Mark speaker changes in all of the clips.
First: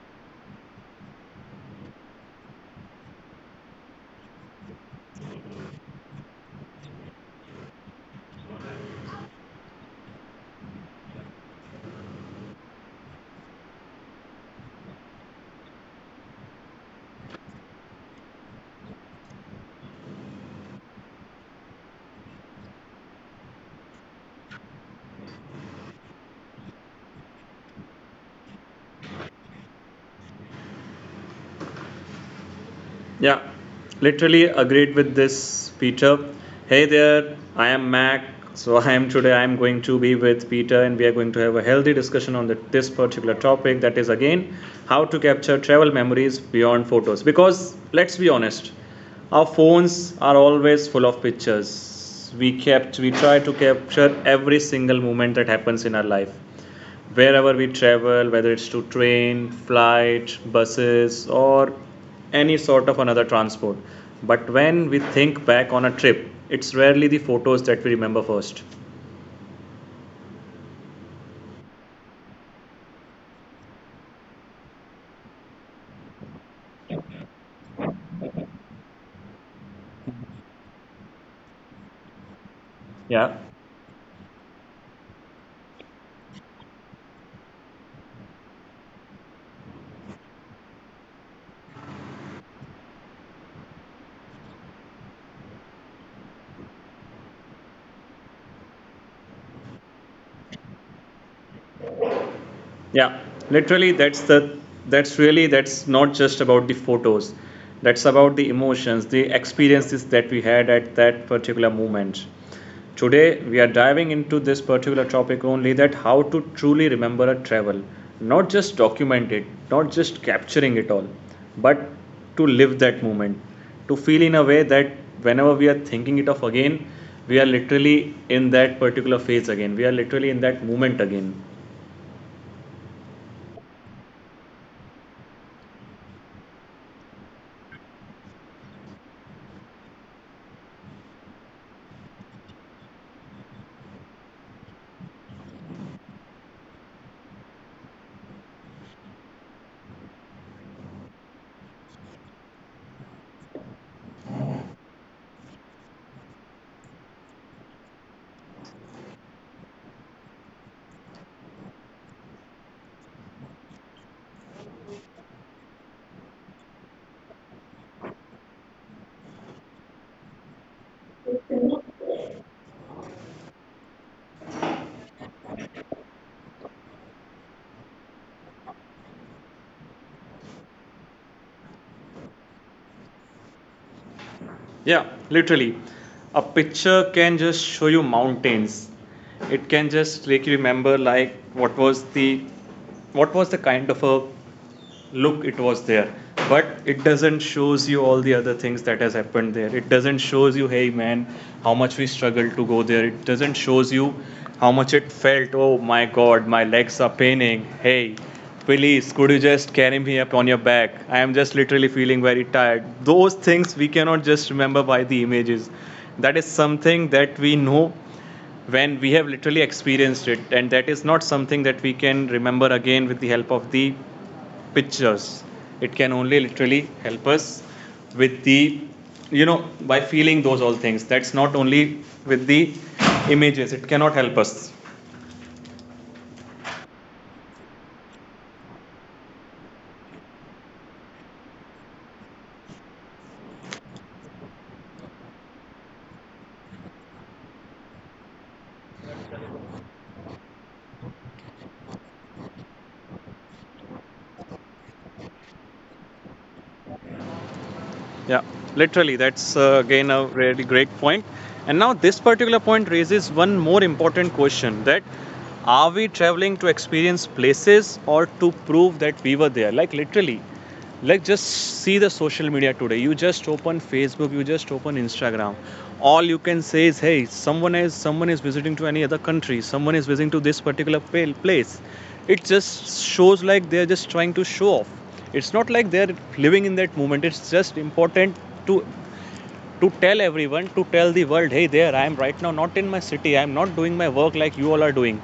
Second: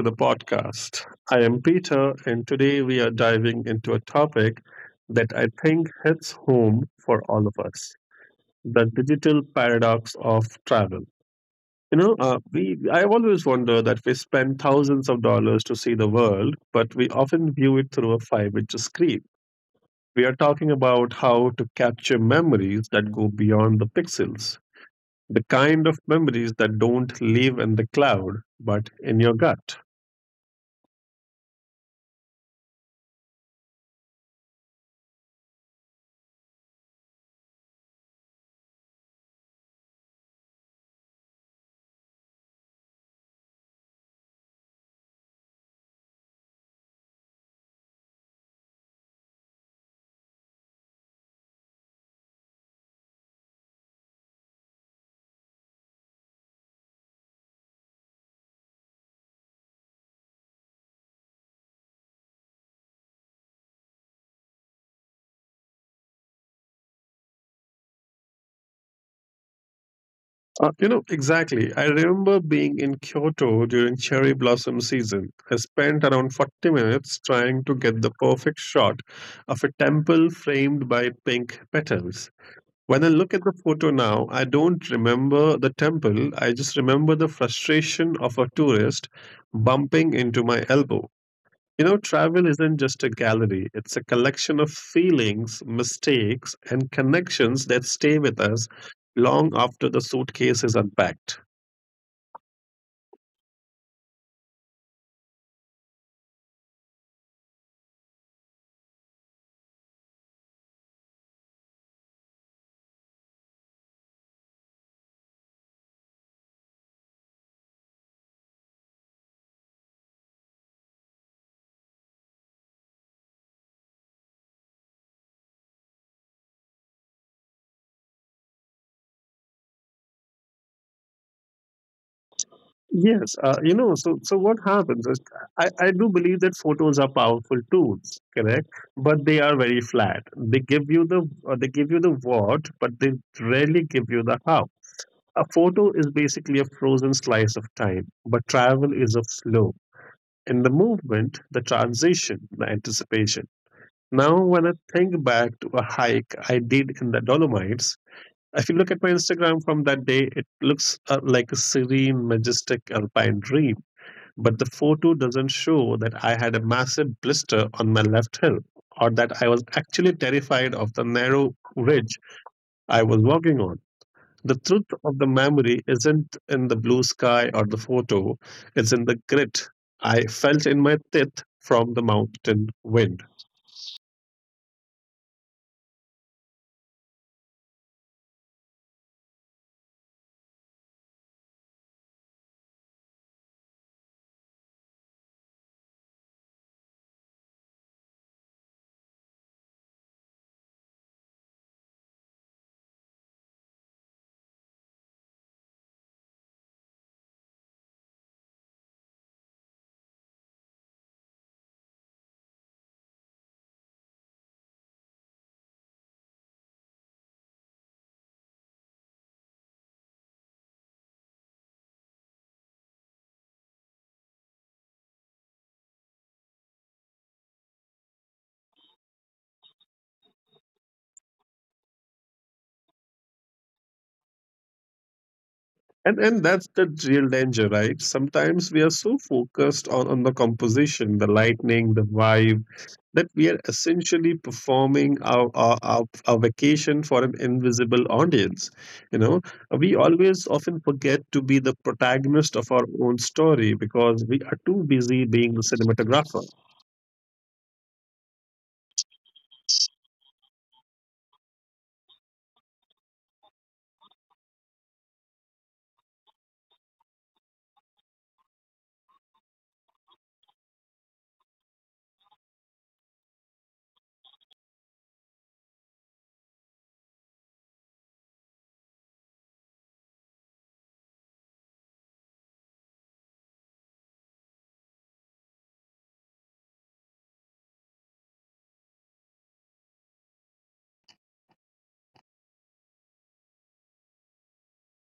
Speaker 1: the podcast. I am Peter, and today we are diving into a topic that I think hits home for all of us, the digital paradox of travel. I always wonder that we spend thousands of dollars to see the world, but we often view it through a five-inch screen. We are talking about how to capture memories that go beyond the pixels, the kind of memories that don't live in the cloud, but in your gut.
Speaker 2: Yeah, literally agreed with this, Peter. Hey there, I am Mac. So I am today. I am going to be with Peter, and we are going to have a healthy discussion on this particular topic. That is again how to capture travel memories beyond photos. Because let's be honest, our phones are always full of pictures. We kept. We try to capture every single moment that happens in our life wherever we travel, whether it's to train, flight, buses, or any sort of another transport. But when we think back on a trip, it's rarely the photos that we remember first.
Speaker 1: You know, exactly. I remember being in Kyoto during cherry blossom season. I spent around 40 minutes trying to get the perfect shot of a temple framed by pink petals. When I look
Speaker 2: Yeah,
Speaker 1: at the photo now, I don't remember the temple. I just remember the frustration of a tourist bumping into my elbow. You know, travel isn't just a gallery, it's a collection of feelings, mistakes, and connections that stay with us long after the suitcase is unpacked.
Speaker 2: yeah. Literally, that's not just about the photos. That's about the emotions, the experiences that we had at that particular moment. Today, we are diving into this particular topic only that how to truly remember a travel, not just document it, not just capturing it all, but to live that moment, to feel in a way that whenever we are thinking it of again, we are literally in that particular phase again, we are literally in that moment again.
Speaker 1: Yes, so what happens is I do believe that photos are powerful tools, correct? But they are very flat. They give you the what, but they rarely give you the how. A photo is basically a frozen slice of time, but travel is a flow. In the movement, the transition, the anticipation. Now, when I think back to a hike I did in the Dolomites, if you look at my Instagram from that day, it looks like a serene, majestic alpine dream. But the photo doesn't show that I had a massive blister on my left heel or that I was actually terrified of the narrow ridge I was walking on. The truth of the memory isn't in the blue sky or the photo, it's in the grit I felt in my teeth from the mountain wind.
Speaker 2: Yeah, literally. A picture can just show you mountains. It can just make you remember like what was the kind of a look it was there. But it doesn't shows you all the other things that has happened there. It doesn't shows you, hey man, how much we struggled to go there. It doesn't shows you how much it felt. Oh my god, my legs are paining. Hey, please, could you just carry me up on your back? I am just literally feeling very tired. Those things we cannot just remember by the images. That is something that we know when we have literally experienced it, and that is not something that we can remember again with the help of the pictures. It can only literally help us with the, you know, by feeling those all things. That's not only with the images, it cannot help us.
Speaker 1: And that's the real danger, right? Sometimes we are so focused on the composition, the lightning, the vibe, that we are essentially performing our vacation for an invisible audience. You know, we always often forget to be the protagonist of our own story because we are too busy being the cinematographer.
Speaker 2: Yeah, literally, that's again a really great point. And now, this particular point raises one more important question that are we traveling to experience places or to prove that we were there? Like, literally, like just see the social media today. You just open Facebook, you just open Instagram. All you can say is, hey, someone is visiting to any other country, someone is visiting to this particular place. It just shows like they're just trying to show off. It's not like they're living in that moment. It's just important to tell everyone, to tell the world, hey, there I am right now, not in my city. I'm not doing my work like you all are doing.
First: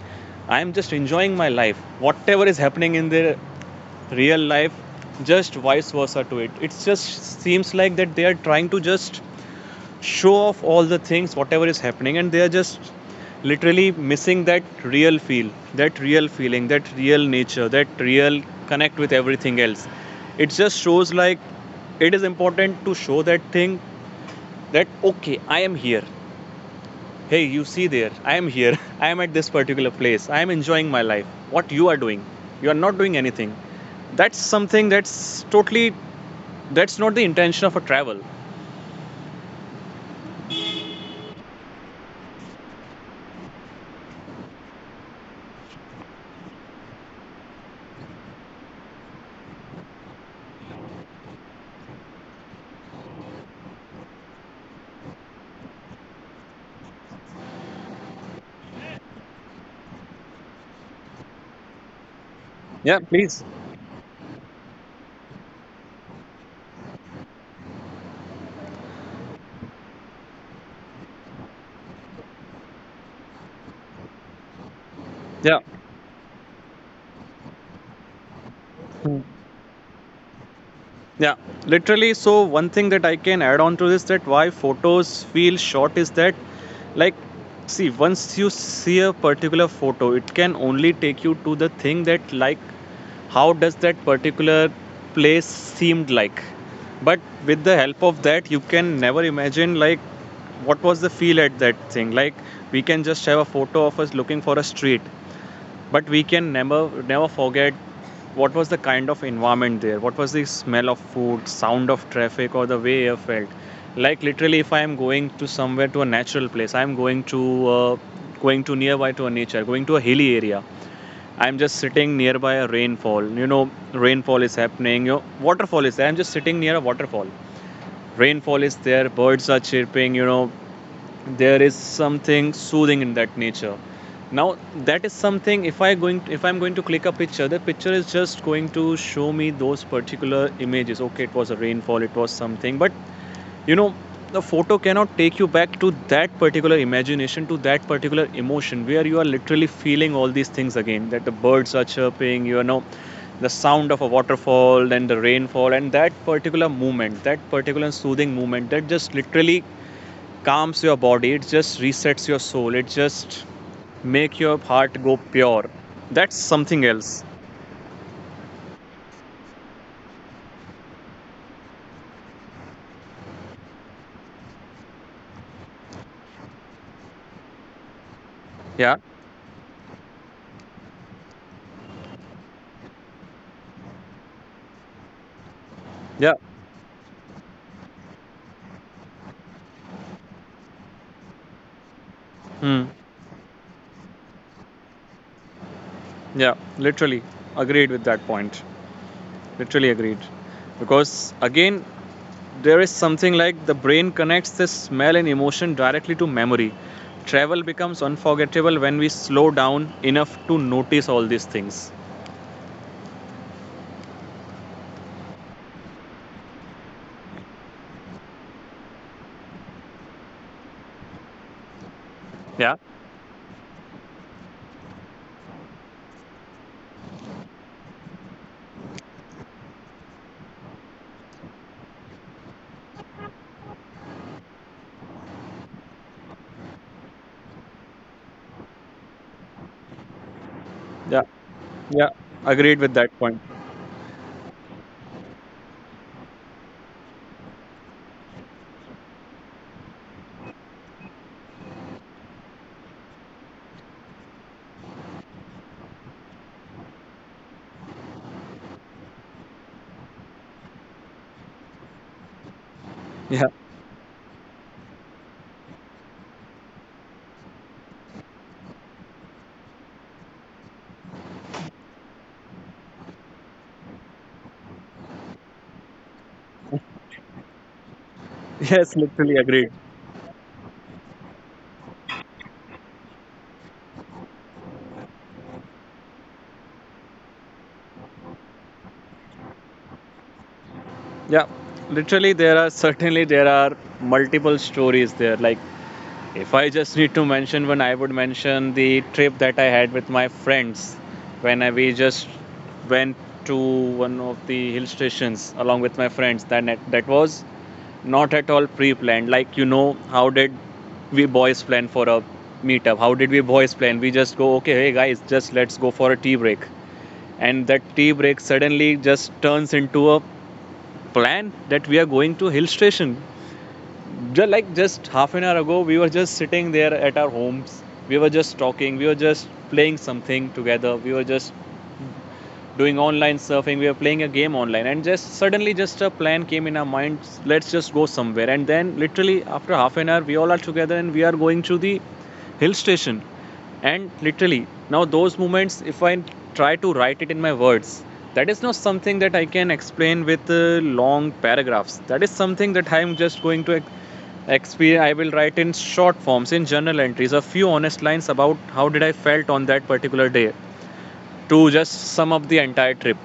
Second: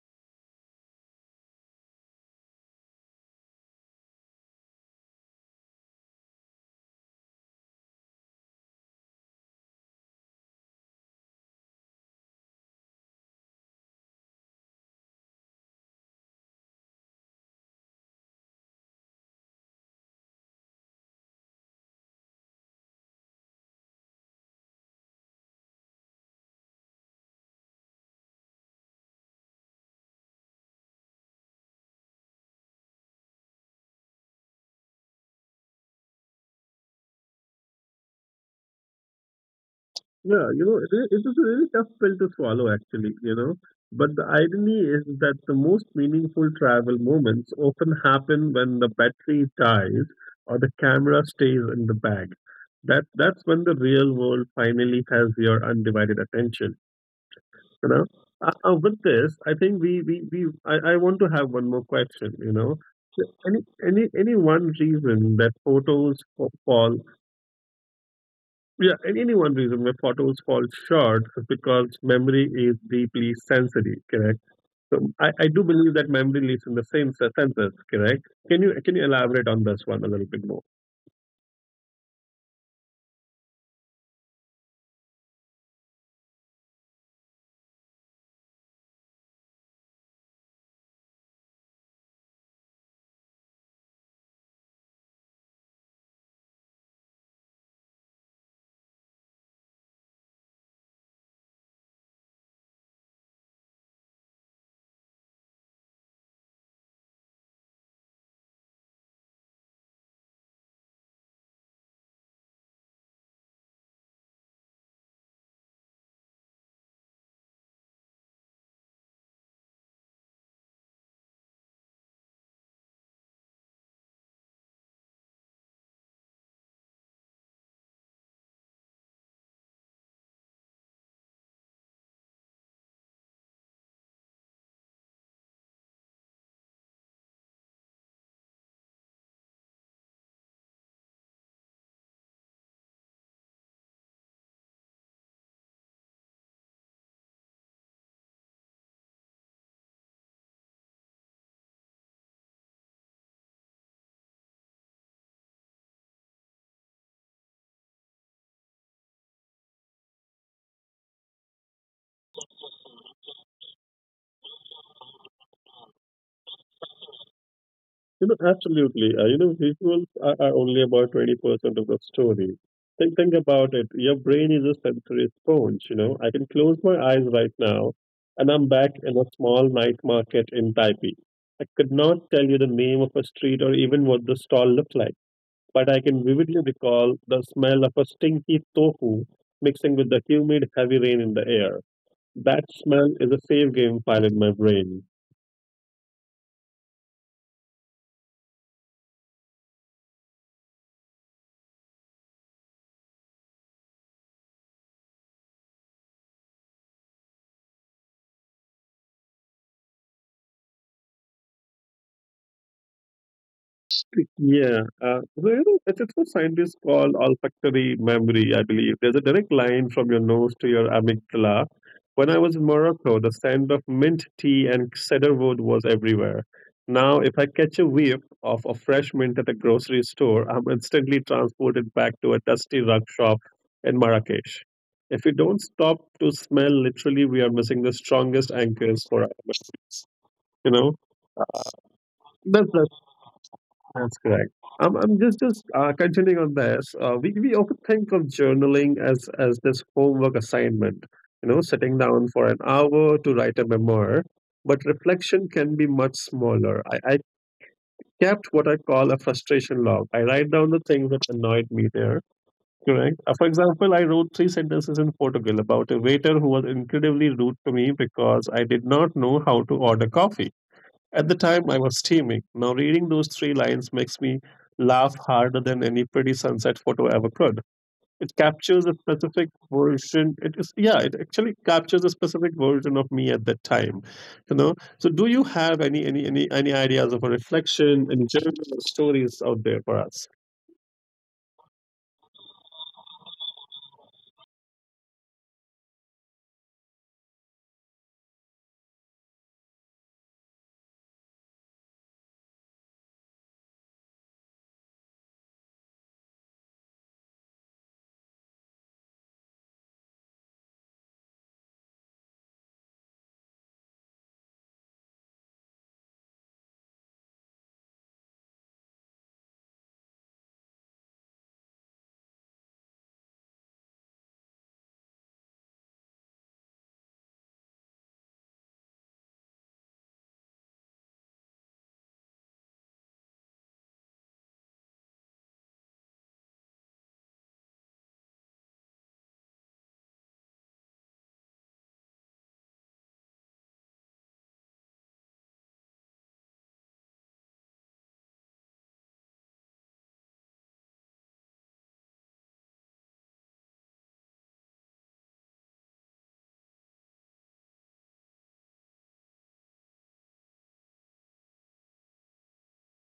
Speaker 2: I am just enjoying my life. Whatever is happening in the real life, just vice versa to it. It just seems like that they are trying to just show off all the things whatever is happening and they are just literally missing that real feel, that real feeling, that real nature, that real connect with everything else. It just shows like it is important to show that thing that okay, I am here. Hey, you see, there I am here. I am at this particular place. I am enjoying my life. What you are doing? You are not doing anything. That's something that's not the intention of a travel.
Speaker 1: Yeah, you know, it is a really tough pill to swallow, actually, you know. But the irony is that the most meaningful travel moments often happen when the battery dies or the camera stays in the bag. That's when the real world finally has your undivided attention, you know. With this, I think I want to have one more question, you know.
Speaker 2: Yeah,
Speaker 1: So
Speaker 2: please.
Speaker 1: any one reason that photos fa- fall yeah, and any one reason why photos fall short is because memory is deeply sensory, correct? So I
Speaker 2: Yeah.
Speaker 1: do believe that memory lives in the same senses, correct? Can you elaborate on this one a little bit more?
Speaker 2: Yeah, literally. So one thing that I can add on to this that why photos feel short is that, like, see, once you see a particular photo it can only take you to the thing that, like, how does that particular place seemed like. But with the help of that you can never imagine like what was the feel at that thing. Like, we can just have a photo of us looking for a street but we can never forget what was the kind of environment there, what was the smell of food, sound of traffic, or the way air felt. Like, literally, if I am going to somewhere to a natural place, I am uh, going to nearby to a nature, going to a hilly area. I am just sitting nearby a rainfall. Rainfall is happening, waterfall is there. I'm just sitting near a waterfall, rainfall is there, birds are chirping, there is something soothing in that nature. Now that is something, if I'm going to click a picture, the picture is just going to show me those particular images, okay, it was a rainfall, it was something. But you know the photo cannot take you back to that particular imagination, to that particular emotion where you are literally feeling all these things again, that the birds are chirping, the sound of a waterfall and the rainfall, and that particular movement, that particular soothing movement, that just literally calms your body, it just resets your soul, it just make your heart go pure. That's something else.
Speaker 1: You know, absolutely. You know, visuals are only about 20% of the story. Think about it. Your brain is a sensory sponge, you know. I can close my eyes right now and I'm back
Speaker 2: Yeah,
Speaker 1: in a small night market in Taipei. I could not tell you the name of a street or even what the stall looked like, but I can
Speaker 2: yeah.
Speaker 1: vividly recall the smell of a stinky tofu mixing with the humid, heavy rain in the air. That
Speaker 2: Hmm.
Speaker 1: smell is a safe game file in my brain.
Speaker 2: Yeah, literally agreed with that point. Literally agreed. Because again there is something like the brain connects this smell and emotion directly to memory. Travel becomes unforgettable when we slow down enough to notice all these things.
Speaker 1: Yeah, it's what scientists call olfactory memory, I believe. There's a direct line from your nose to your amygdala. When I was in
Speaker 2: Yeah,
Speaker 1: Morocco, the scent of mint tea and cedarwood was everywhere. Now, if I catch a whiff of a fresh mint at a grocery store, I'm instantly transported back to a dusty rug shop in Marrakesh. If we don't stop to smell, literally, we are missing the strongest anchors for our, you know.
Speaker 2: yeah, yeah, agreed
Speaker 1: that's
Speaker 2: with that point.
Speaker 1: that's correct. I'm just Continuing on this. We often think of journaling as this homework assignment. You know, sitting down for an hour to write a memoir. But reflection can be much smaller. I kept what I call a frustration log. I write down the things that annoyed me there. Correct.
Speaker 2: Yeah.
Speaker 1: For example, I wrote three sentences in Portugal about a waiter who was incredibly rude to me because I did not know how to order coffee. At the time, I was steaming. Now, reading those three lines makes me laugh harder than any pretty sunset photo ever could. It captures
Speaker 2: Yes,
Speaker 1: a
Speaker 2: literally
Speaker 1: specific
Speaker 2: agreed.
Speaker 1: version. It is, yeah, it actually captures a specific version of me at that time. You know. So, do you have any ideas of a reflection, any journal or stories out there for us?
Speaker 2: Yeah, literally there are certainly there are multiple stories there. Like if I just need to mention one, I would mention the trip that I had with my friends when we just went to one of the hill stations along with my friends. That was not at all pre-planned. Like how did we boys plan for a meetup? How did we boys plan? We just go, okay, hey guys, just let's go for a tea break, and that tea break suddenly just turns into a plan that we are going to hill station. Just like just half an hour ago, we were just sitting there at our homes. We were just talking. We were just playing something together. We were just doing online surfing. We were playing a game online. And just suddenly just a plan came in our mind, let's just go somewhere. And then literally after half an hour we all are together and we are going to the hill station. And literally now those moments, if I try to write it in my words, that is not something that I can explain with long paragraphs. That is something that I am just going to experience. I will write in short forms in journal entries, a few honest lines about how did I felt on that particular day to just sum up the entire trip.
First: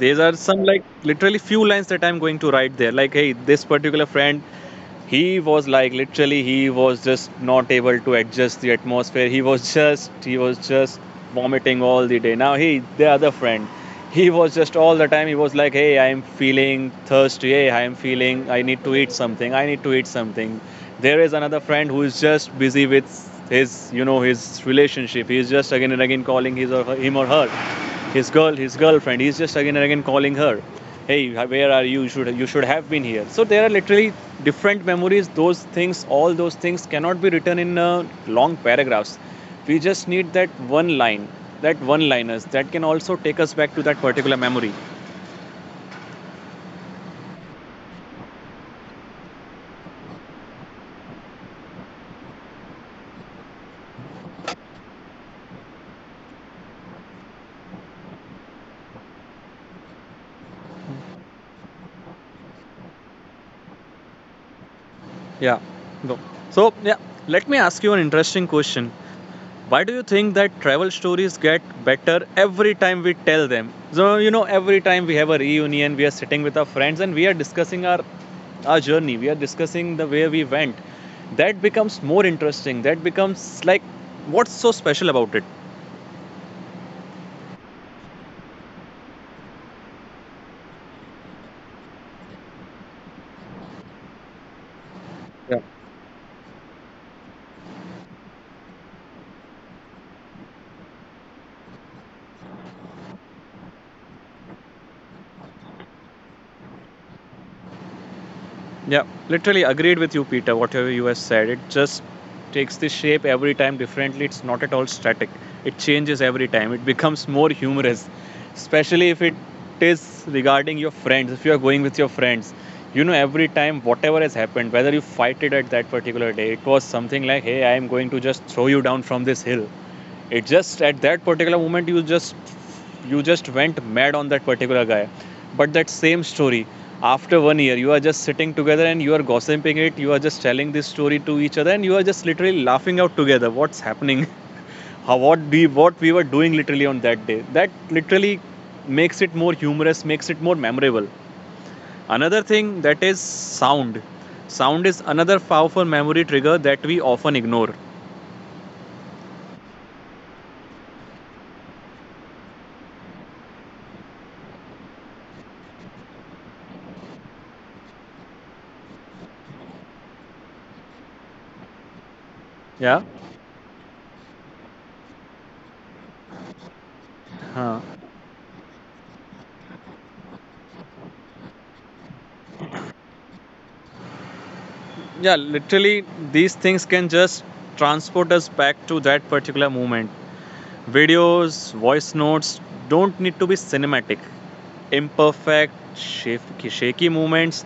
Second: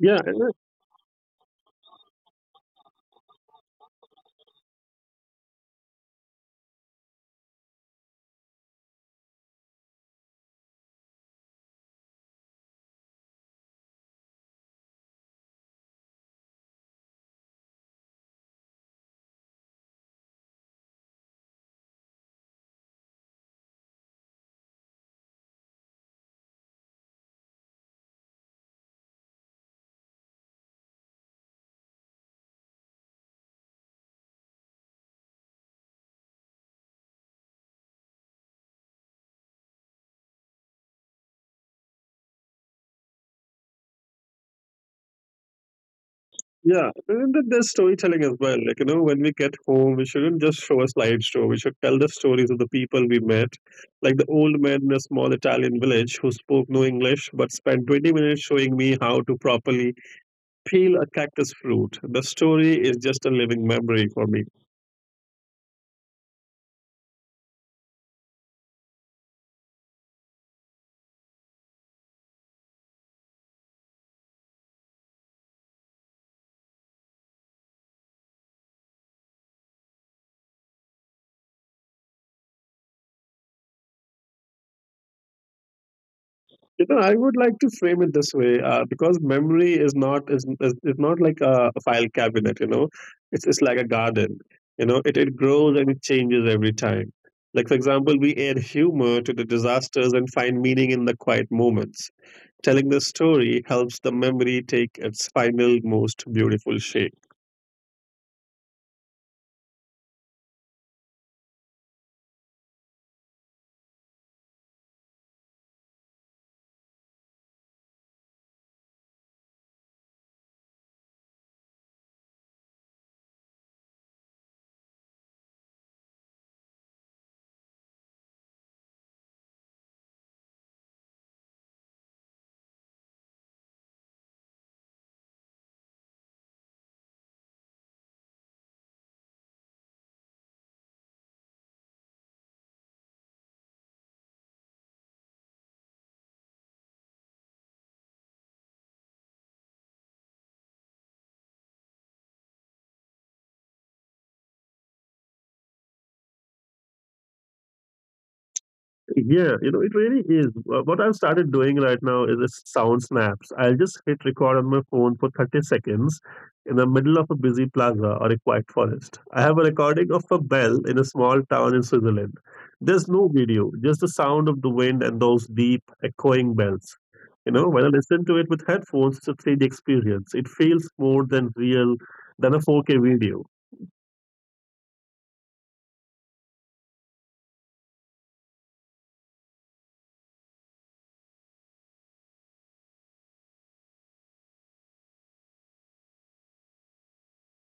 Speaker 1: Yeah,
Speaker 2: are some like literally few lines that I'm going to write there, like hey, this particular friend, he was like literally he was just not able to adjust the atmosphere, he was just vomiting all the day. Now he the other friend, he was just all the time he was like, hey, I'm feeling thirsty, hey, I'm feeling I need to eat something, I need to eat something. There is another friend who is just busy with his you know his relationship. He is just again and again calling his or her, him or her, his girlfriend. He is just again and again calling her, hey where are you, you should have been here. So there are literally different memories, those things, all those things cannot be written in long paragraphs. We just need that one line, that one liners that can also take us back to that particular memory.
Speaker 1: yeah, and then there's storytelling as well. Like, you know, when we get home, we shouldn't just show a slideshow. We should tell the stories of the people we met, like the old man in a small Italian village who spoke no English but spent 20 minutes showing me how to properly peel a cactus fruit. The story is just a living memory for me.
Speaker 2: Yeah, go. So yeah, let me ask you an interesting question. Why do you think that travel stories get better every time we tell them? So, every time we have a reunion, we are sitting with our friends and we are discussing our journey, we are discussing the way we went. That becomes more interesting. That becomes like, what's so special about it?
Speaker 1: You know, I would like to frame it this way because memory is not like a file cabinet. You know, it's like a garden. You know, it
Speaker 2: Yeah.
Speaker 1: grows and it changes every time. Like for example, we add humor to the disasters and find meaning in the quiet moments. Telling the story helps the memory take its final, most beautiful shape.
Speaker 2: Yeah, literally agreed with you, Peter. Whatever you have said, it just takes the shape every time differently. It's not at all static. It changes every time. It becomes more humorous, especially if it is regarding your friends. If you are going with your friends, every time whatever has happened, whether you fight it at that particular day, it was something like, "Hey, I am going to just throw you down from this hill." It just at that particular moment you just went mad on that particular guy. But that same story after one year you are just sitting together and you are gossiping it. You are just telling this story to each other and you are just literally laughing out together. What's happening? How what we were doing literally on that day. That literally makes it more humorous, makes it more memorable. Another thing that is sound. Sound is another powerful memory trigger that we often ignore.
Speaker 1: Yeah, you know, it really is. What I've started doing right now is it's sound snaps. I'll just hit record on my phone for 30 seconds in the middle of a busy plaza or a quiet forest. I have a recording of a bell in a small town in Switzerland.
Speaker 2: Yeah.
Speaker 1: There's no video, just the sound of the wind and those deep, echoing bells. You know,
Speaker 2: Huh.
Speaker 1: when I listen to it with headphones, it's a 3D experience. It feels more than real than a 4K video.
Speaker 2: Yeah, literally, these things can just transport us back to that particular moment. Videos, voice notes don't need to be cinematic, imperfect, shaky movements.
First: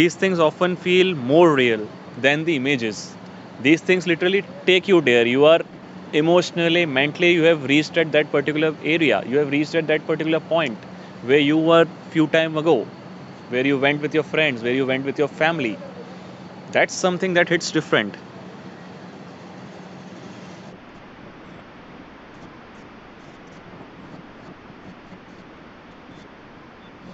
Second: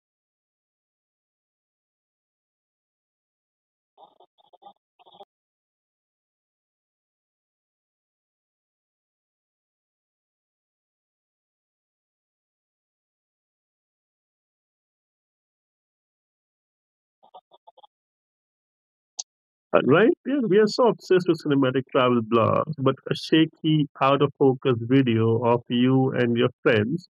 Speaker 2: These things often feel more real than the images. These things literally take you there. You are emotionally, mentally, you have reached at that particular area, you have reached at that particular point where you were few time ago, where you went with your friends, where you went with your family. That's something that hits different.
Speaker 1: Right? Yes, we are so obsessed with cinematic travel blogs, but a shaky, out of focus video of you and your friends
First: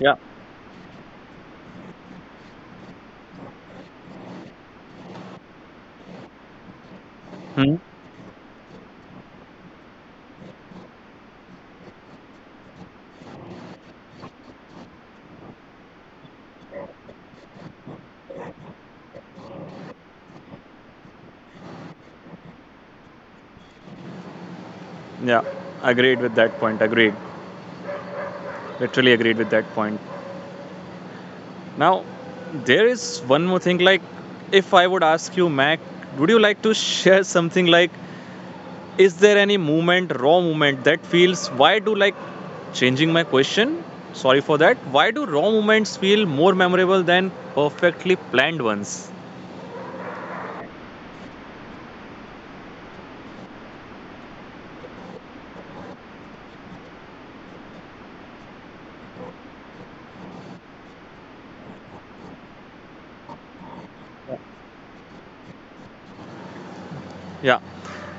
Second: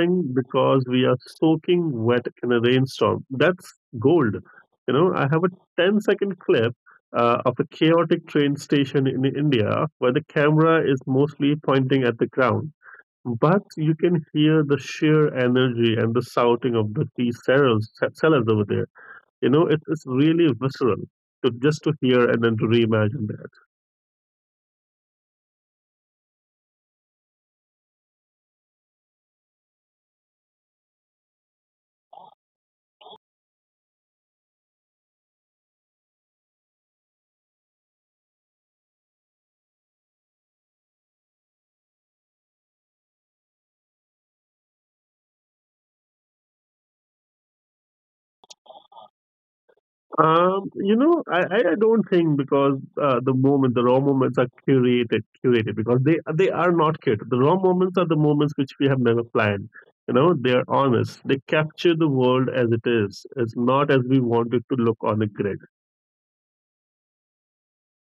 Speaker 2: Yeah.
Speaker 1: because we are soaking wet in a rainstorm. That's gold. You know, I have a ten-second clip of a
Speaker 2: Hmm.
Speaker 1: chaotic train station in India where the camera is mostly pointing at the ground. But you can hear the sheer energy and the shouting of the sellers over there. You know, it is really visceral to just to hear and then to reimagine that.
Speaker 2: Yeah, agreed with that point. Agreed. Literally agreed with that point. Now, there is one more thing. Like, if I would ask you, Mac, would you like to share something like, is there any movement, raw movement that feels? Why do like changing my question? Sorry for that. Why do raw movements feel more memorable than perfectly planned ones?
Speaker 1: You know, I don't think because the raw moments are curated because they are not curated. The raw moments are the moments which we have never planned. You know, they are honest. They capture the world as it is. It's not as we want it to look on a grid.
Speaker 2: Yeah,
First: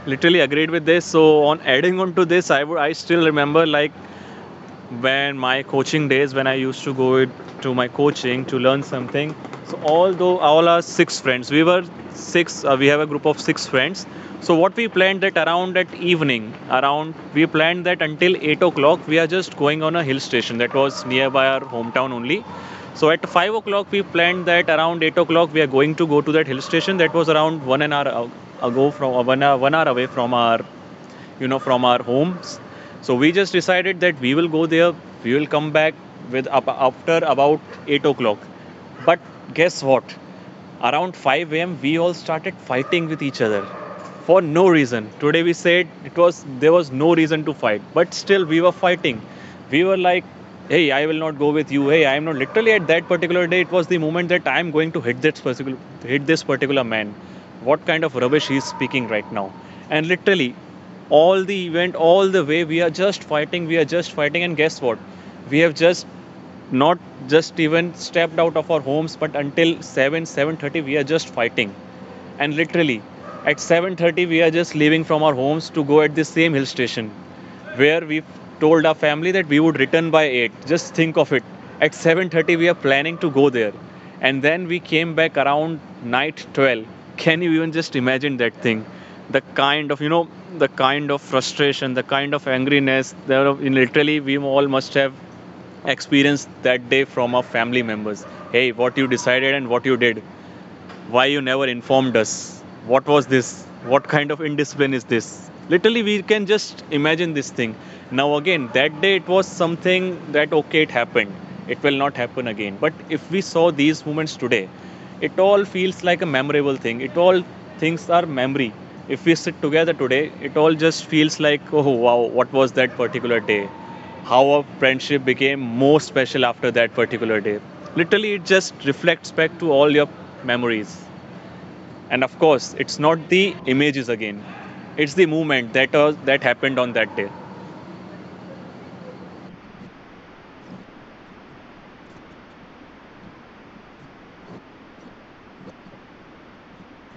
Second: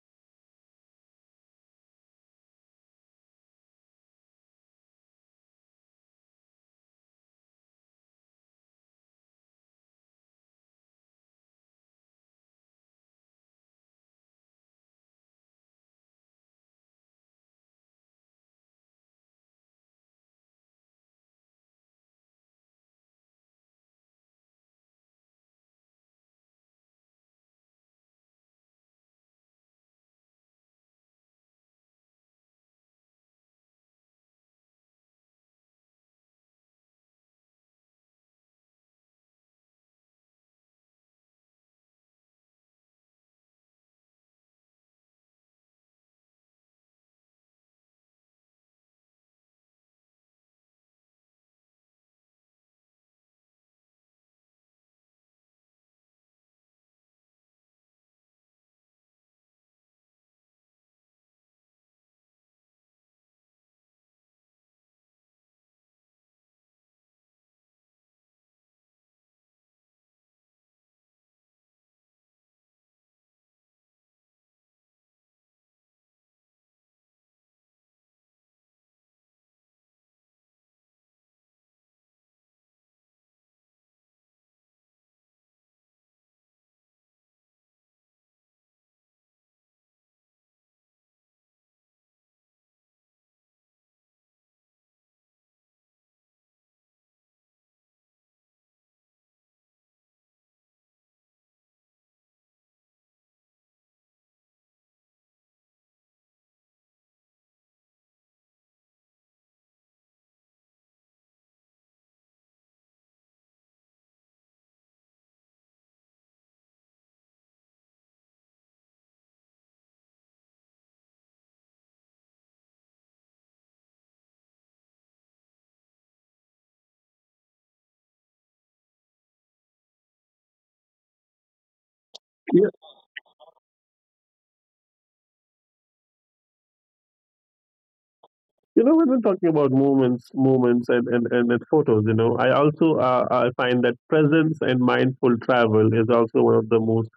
Speaker 2: literally agreed with this. So on adding on to this, I still remember like when my coaching days, when I used to go to my coaching to learn something. So although all our six friends, we were six. We have a group of six friends. So what we planned that around that evening, around we planned that until 8 o'clock we are just going on a hill station that was nearby our hometown only. So at 5 o'clock we planned that around 8 o'clock we are going to go to that hill station that was around 1 hour, 1 hour away from our, you know, from our homes. So we just decided that we will go there, we will come back with up, after about 8 o'clock. But guess what, around 5 a.m. we all started fighting with each other for no reason. Today we said it was, there was no reason to fight, but still we were fighting. We were like, "Hey, I will not go with you. Hey, I am not." Literally, at that particular day, it was the moment that I am going to hit this particular, hit this particular man. What kind of rubbish he is speaking right now? And literally all the event, all the way we are just fighting, we are just fighting, and guess what, we have just not just even stepped out of our homes, but until 7 7:30 we are just fighting. And literally at 7:30 we are just leaving from our homes to go at the same hill station where we told our family that we would return by 8. Just think of it, at 7:30 we are planning to go there, and then we came back around night 12. Can you even just imagine that thing, the kind of, you know, the kind of frustration, the kind of angriness there? Literally, we all must have experienced that day from our family members. "Hey, what you decided and what you did? Why you never informed us? What was this? What kind of indiscipline is this?" Literally, we can just imagine this thing. Now, again, that day it was something that okay, it happened. It will not happen again. But if we saw these moments today, it all feels like a memorable thing. It all things are memory. If we sit together today, it all just feels like, oh wow, what was that particular day? How our friendship became more special after that particular day. Literally, it just reflects back to all your memories. And of
Speaker 1: Yeah.
Speaker 2: course, it's not the images again; it's the movement that that happened on that day.
Speaker 1: You know, when we're talking about moments and, photos, you know, I also I find that presence and mindful travel is also one of the most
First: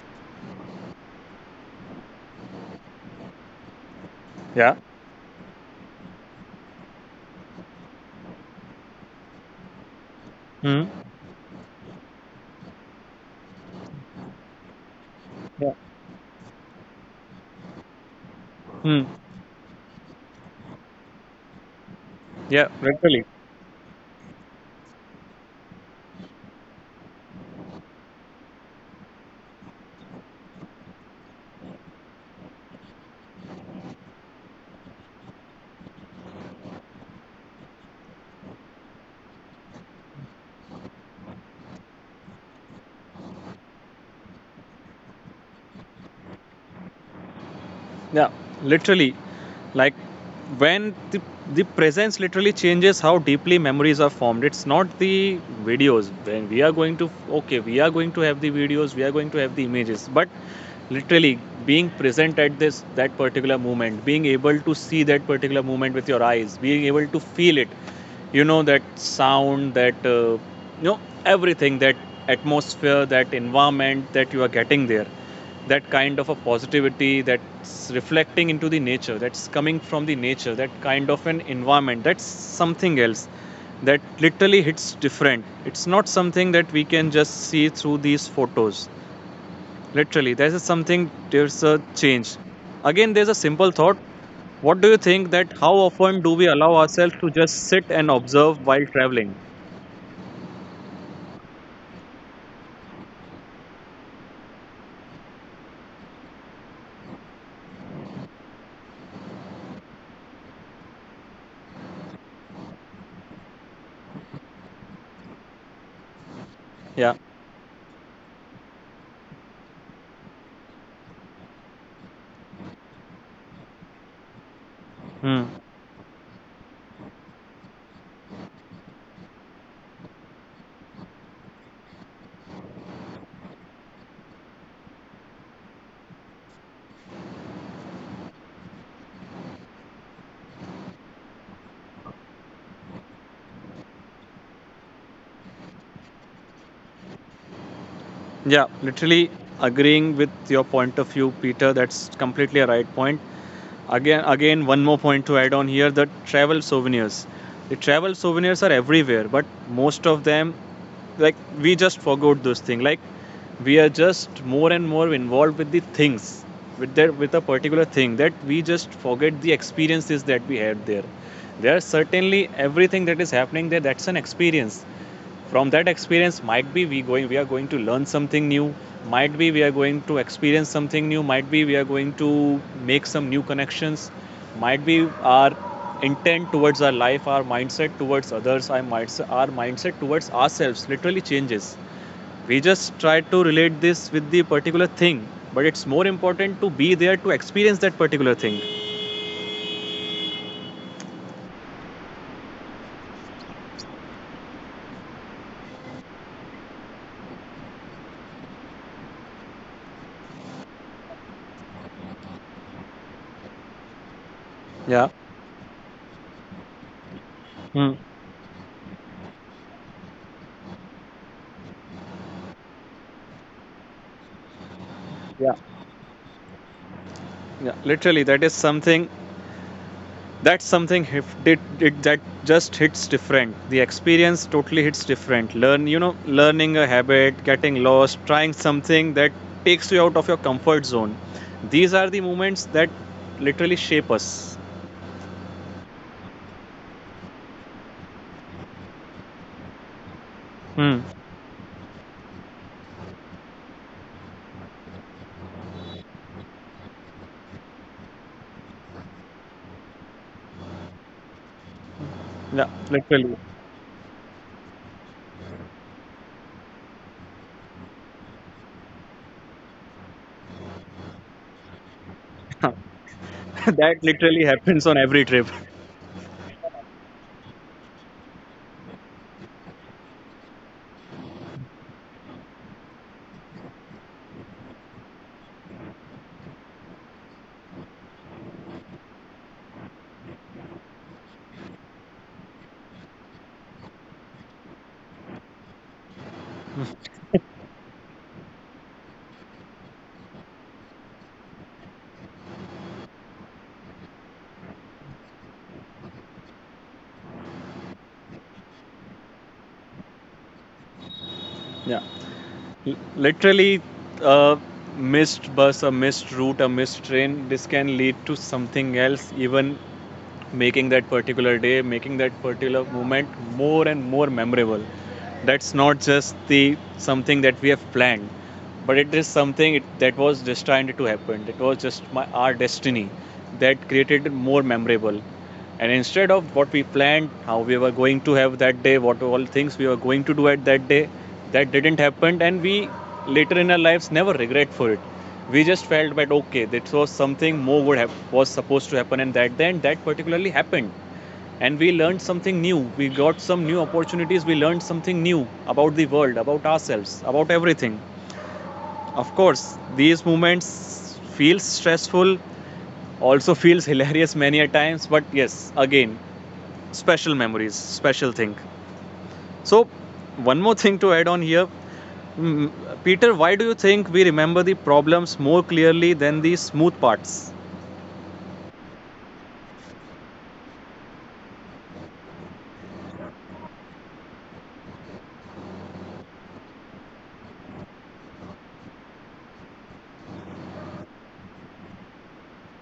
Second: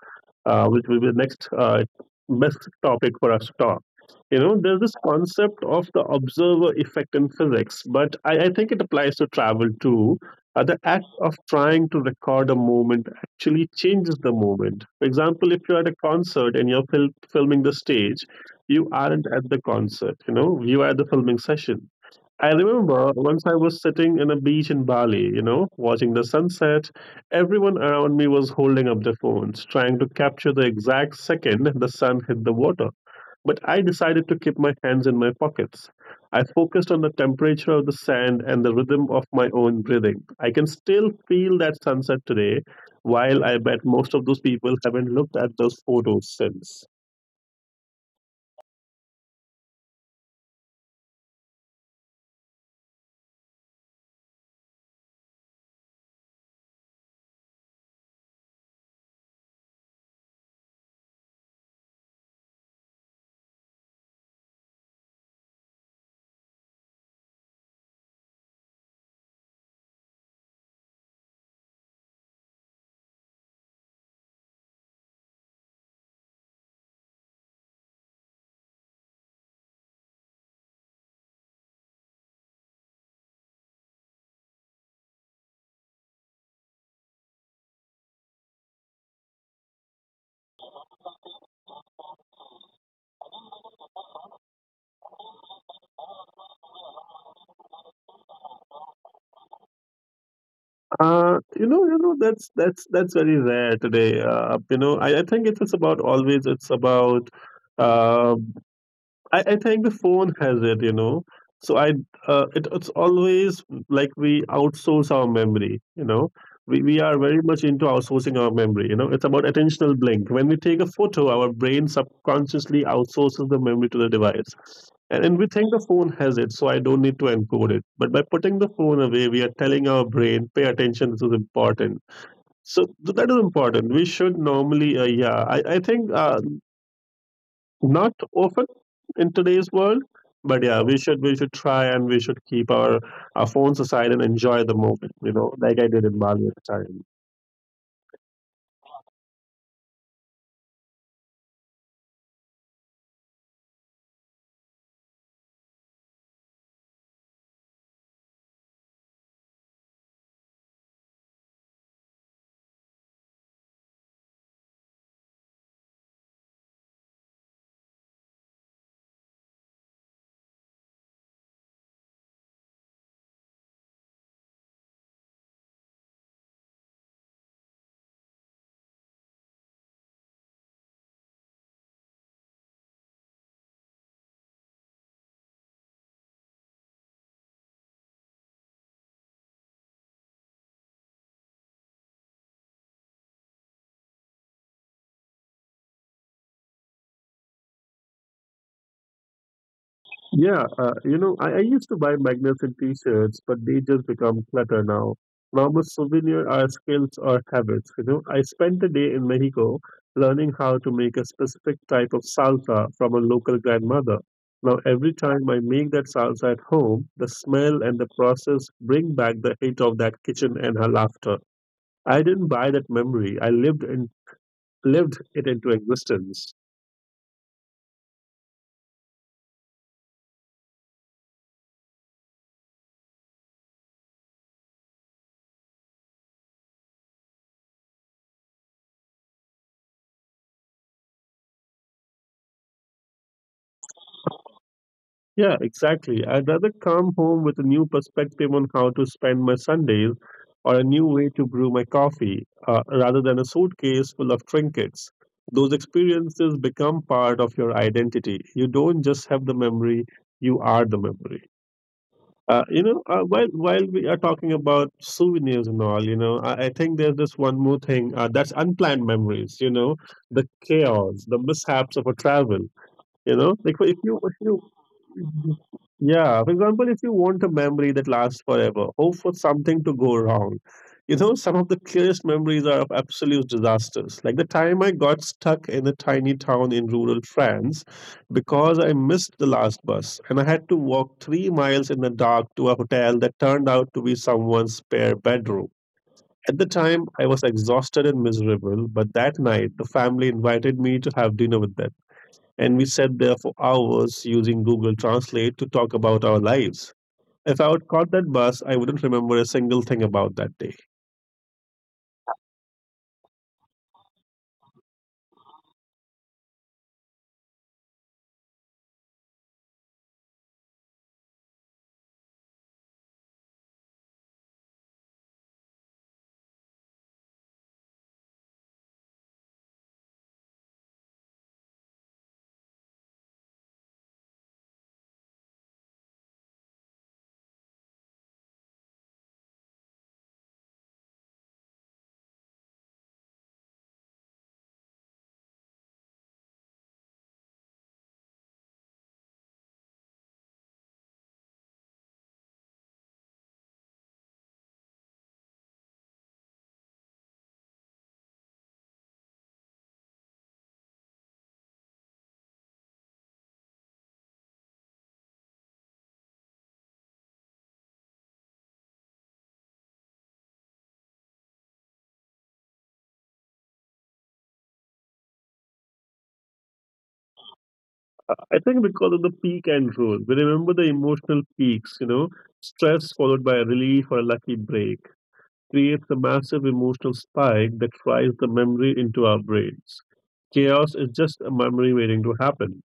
Speaker 1: which will be the next best topic for us to talk. You know,
Speaker 2: Yeah.
Speaker 1: there's this concept of the observer effect in physics, but I think it applies to travel too. The
Speaker 2: Hmm.
Speaker 1: act of trying to record a moment actually changes the moment. For example, if
Speaker 2: Yeah.
Speaker 1: you're at a concert and you're filming the stage, you
Speaker 2: Hmm.
Speaker 1: aren't at the concert, you know, you are at the filming session. I
Speaker 2: Yeah.
Speaker 1: remember
Speaker 2: Literally.
Speaker 1: once I was sitting in a beach in Bali, you know, watching the sunset. Everyone around me was holding up their phones, trying to capture the exact second the sun hit the water. But I decided to keep my hands in my pockets. I focused on the temperature of the sand and the rhythm of my own breathing. I can still feel that sunset today, while I bet most of those people haven't looked at those photos since.
Speaker 2: Yeah, literally, like when the presence literally changes how deeply memories are formed. It's not the videos. When we are going to, okay, we are going to have the videos, we are going to have the images, but literally being present at this that particular moment, being able to see that particular moment with your eyes, being able to feel it, you know, that sound, that you know, everything, that atmosphere, that environment that you are getting there, that kind of a positivity that's reflecting into the nature, that's coming from the nature, that kind of an environment, that's something else. That literally hits different. It's not something that we can just see through these photos. Literally there's something, there's a change. Again, there's a simple thought. What do you think, that how often do we allow ourselves to just sit and observe while traveling?
Speaker 1: You know, that's that's very rare today. You know, I think it's about always. It's about um I think the phone has it, you know. So I, it's always like we outsource our memory, you know. We
Speaker 2: Yeah.
Speaker 1: are very much into outsourcing our memory, you know. It's about attentional blink. When we take a photo, our brain subconsciously outsources the memory to the device. And we
Speaker 2: Hmm.
Speaker 1: think the phone has it, so I don't need to encode it. But by putting the phone away, we are telling our brain, pay attention, this is important. So that is important. We should normally, I think not often in today's world, but yeah, we should try, and we should keep our phones aside and enjoy the moment. You know, like I did in Bali at the time.
Speaker 2: Yeah, literally agreeing with your point of view, Peter. That's completely a right point. Again, one more point to add on here, the travel souvenirs. The travel souvenirs are everywhere, but most of them, like, we just forgot those things. Like, we are just more and more involved with the things, with that, with a particular thing, that we just forget the experiences that we had there. There are certainly everything that is happening there, that's an experience. From that experience, might be we are going to learn something new, might be we are going to experience something new, might be we are going to make some new connections, might be our intent towards our life, our mindset towards others, our mindset towards ourselves literally changes. We just try to relate this with the particular thing, but it's more important to be there, to experience that particular thing.
Speaker 1: Yeah, I used to buy magnificent t-shirts, but they just become clutter now. Normal souvenir are skills or habits. You know, I spent a day in Mexico learning how to make a specific type of salsa from a local grandmother. Now,
Speaker 2: Yeah.
Speaker 1: every time I make that salsa at home, the smell
Speaker 2: Hmm.
Speaker 1: and the process bring back the hit of that kitchen and her laughter. I didn't buy that memory. I lived it
Speaker 2: Yeah.
Speaker 1: into existence.
Speaker 2: Yeah, literally that is something. That's something, if it that just hits different. The experience totally hits different. Learn, you know, learning a habit, getting lost, trying something that takes you out of your comfort zone, these are the moments that literally shape us.
Speaker 1: Yeah, exactly. I'd rather come home with a new perspective on how to spend my Sundays or a
Speaker 2: Hmm.
Speaker 1: new way to brew my coffee, rather than a suitcase full of trinkets. Those experiences become part of your identity. You don't just have the memory, you are the memory. Uh,
Speaker 2: Yeah,
Speaker 1: you know, uh,
Speaker 2: literally.
Speaker 1: while while we are talking about souvenirs and all, I think there's this one more thing, that's unplanned memories. You know, the chaos, the mishaps of a travel. You know, like
Speaker 2: That
Speaker 1: if
Speaker 2: literally
Speaker 1: you
Speaker 2: happens on every trip.
Speaker 1: Mhm. Yeah, for example, if you want a memory that lasts forever, hope for something to go wrong. You know, some of the clearest memories are of absolute disasters, like the time I got stuck in a tiny town in rural France because I missed the last bus and I had to walk three miles in the dark to a hotel that turned out to be someone's spare bedroom. At the time, I was exhausted and miserable, but that night, the family invited me to have dinner with them, and we sat there for hours using Google Translate to talk about our lives. If I would caught that bus, I wouldn't remember a single thing about that day.
Speaker 2: Yeah. L- literally, a missed bus, a missed route, a missed train, this can lead to something else, even making that particular day, making that particular moment more and more memorable. That's not just the something that we have planned, but it is something that was destined to happen. It was just our destiny that created it more memorable. And instead of what we planned, how we were going to have that day, what all things we were going to do at that day, that didn't happen, and we later in our lives never regret for it. We just felt that okay, that was something more would have, was supposed to happen, and that then that particularly happened. And we learned something new, we got some new opportunities, we learned something new about the world, about ourselves, about everything. Of course, these moments feels stressful, also feels hilarious many a times, but yes, again, special memories, special thing. So, one more thing to add on here. Mm, Peter, why do you think we remember the problems more clearly than the smooth parts?
Speaker 1: I think because of the peak and rule, we remember the emotional peaks, you know, stress followed by a relief or a lucky break creates a massive emotional spike that fries the memory into our brains. Chaos is just a memory waiting to happen.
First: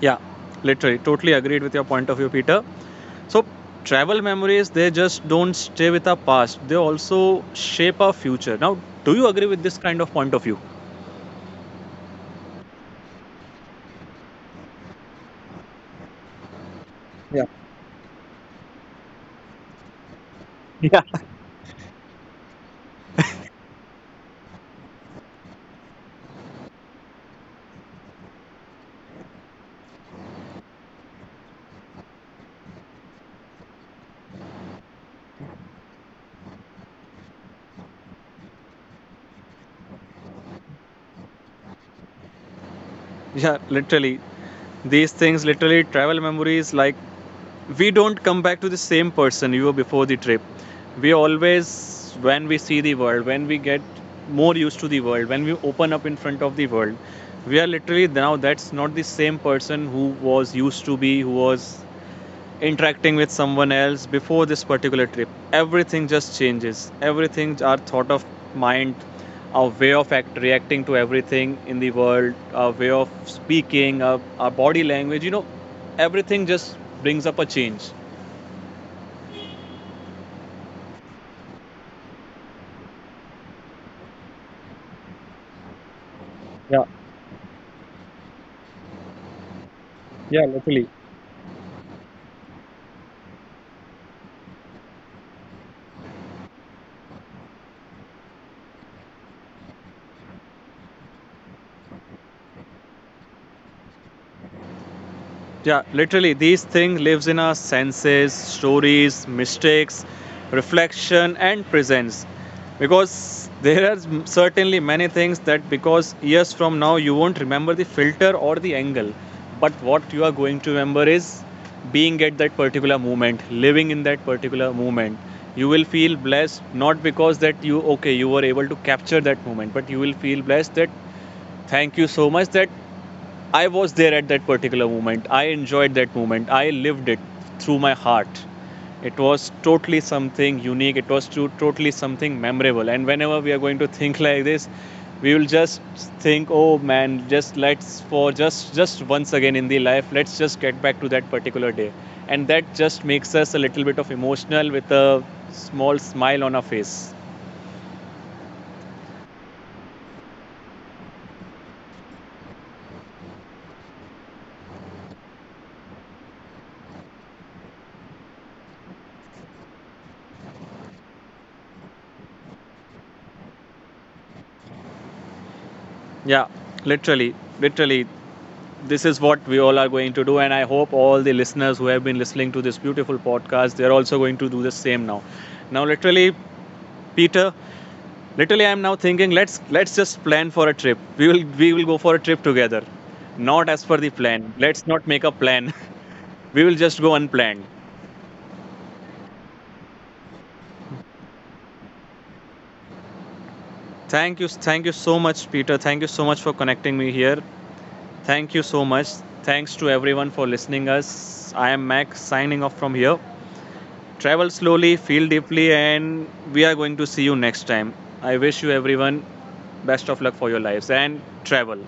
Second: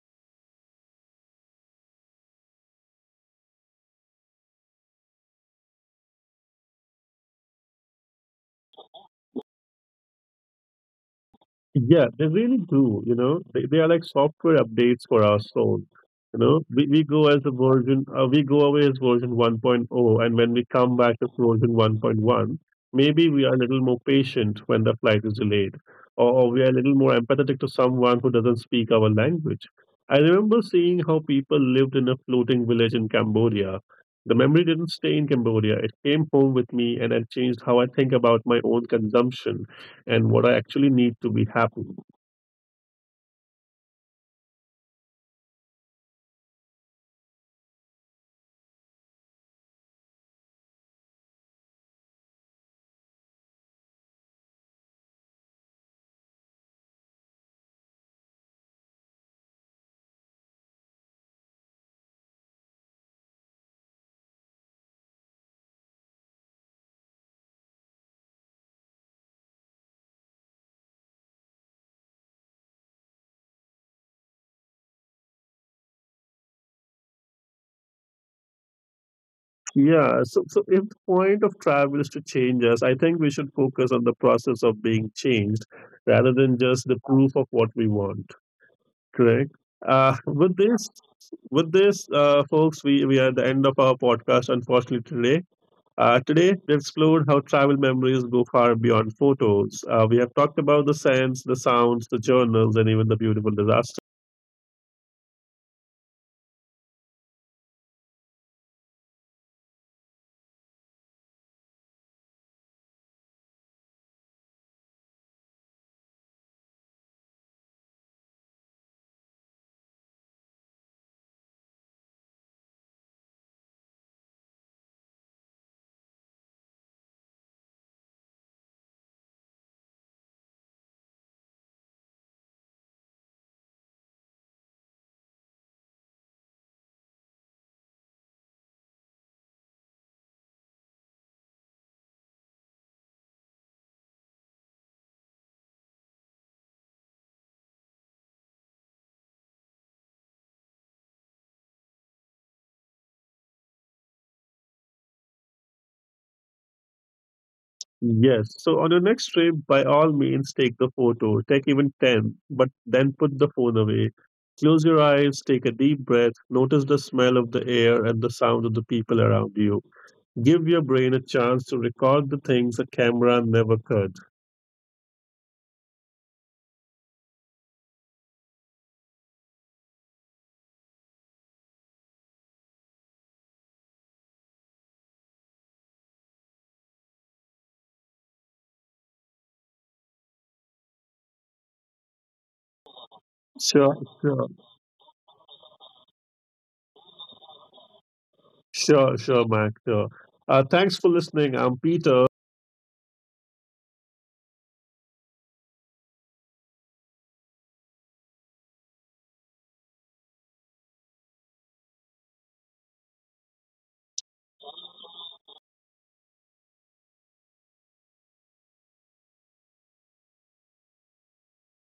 Speaker 2: Yeah, literally, totally agreed with your point of view, Peter. So, travel memories, they just don't stay with our past, they also shape our future. Now, do you agree with this kind of point of view?
Speaker 1: Yeah, they really do. You know, they are like software updates for our soul. You know, we, we go as
Speaker 2: Yeah.
Speaker 1: a version, uh, we go away as version 1.0, and when we come back as version 1.1, maybe we are a little more patient when the flight is delayed, or we are a little more empathetic to someone who doesn't speak our language. I remember seeing how people lived in a floating village in Cambodia. The memory didn't stay in Cambodia, it came home with me, and it changed how I think about my own consumption and what I actually need to be happy.
Speaker 2: Yeah, literally. These things literally, travel memories, like, we don't come back to the same person you were before the trip. We always, when we see the world, when we get more used to the world, when we open up in front of the world, we are literally now, that's not the same person who was used to be, who was interacting with someone else before this particular trip. Everything just changes, everything, our thought of mind, our way of act, reacting to everything in the world, our way of speaking, our body language, you know, everything just brings up a change.
Speaker 1: Yeah, so if the point of travel is to change us, I think we should focus on the process of being changed rather than
Speaker 2: Yeah,
Speaker 1: just the proof of what we want. Correct. Uh,
Speaker 2: yeah,
Speaker 1: with
Speaker 2: literally.
Speaker 1: this, with this, folks, we are at the end of our podcast, unfortunately, today. Today, we explored how travel memories go far beyond photos. We have talked about the sense, the sounds, the journals, and even the beautiful disasters.
Speaker 2: Yeah, literally, these things lives in our senses, stories, mistakes, reflection, and presence. Because there are certainly many things that, because years from now you won't remember the filter or the angle, but what you are going to remember is being at that particular moment, living in that particular moment. You will feel blessed not because that you okay you were able to capture that moment, but you will feel blessed that thank you so much that I was there at that particular moment. I enjoyed that moment. I lived it through my heart. It was totally something unique. It was to- totally something memorable. And whenever we are going to think like this, we will just think, oh man, just let's for just once again in the life, let's just get back to that particular day. And that just makes us a little bit of emotional with a small smile on our face.
Speaker 1: Yes. So on your next trip, by all means, take the photo. Take even 10, but then put the phone away. Close your eyes, take a deep breath, notice the smell of the air and the sound of the people around you. Give your brain a chance to record the things a camera never could.
Speaker 2: Yeah, literally, literally. This is what we all are going to do, and I hope all the listeners who have been listening to this beautiful podcast, they're also going to do the same now. Now, literally, Peter, literally, I'm now thinking, let's just plan for a trip. We will go for a trip together, not as
Speaker 1: Sure,
Speaker 2: per the plan.
Speaker 1: sure,
Speaker 2: Let's not make a plan. We will just go unplanned.
Speaker 1: sure, Mac. Sure. Thanks for listening. I'm Peter.
Speaker 2: Thank you, thank you so much, Peter. Thank you so much for connecting me here. Thank you so much. Thanks to everyone for listening us. I am Max signing off from here. Travel slowly, feel deeply, and we are going to see you next time. I wish you everyone best of luck for your lives and travel.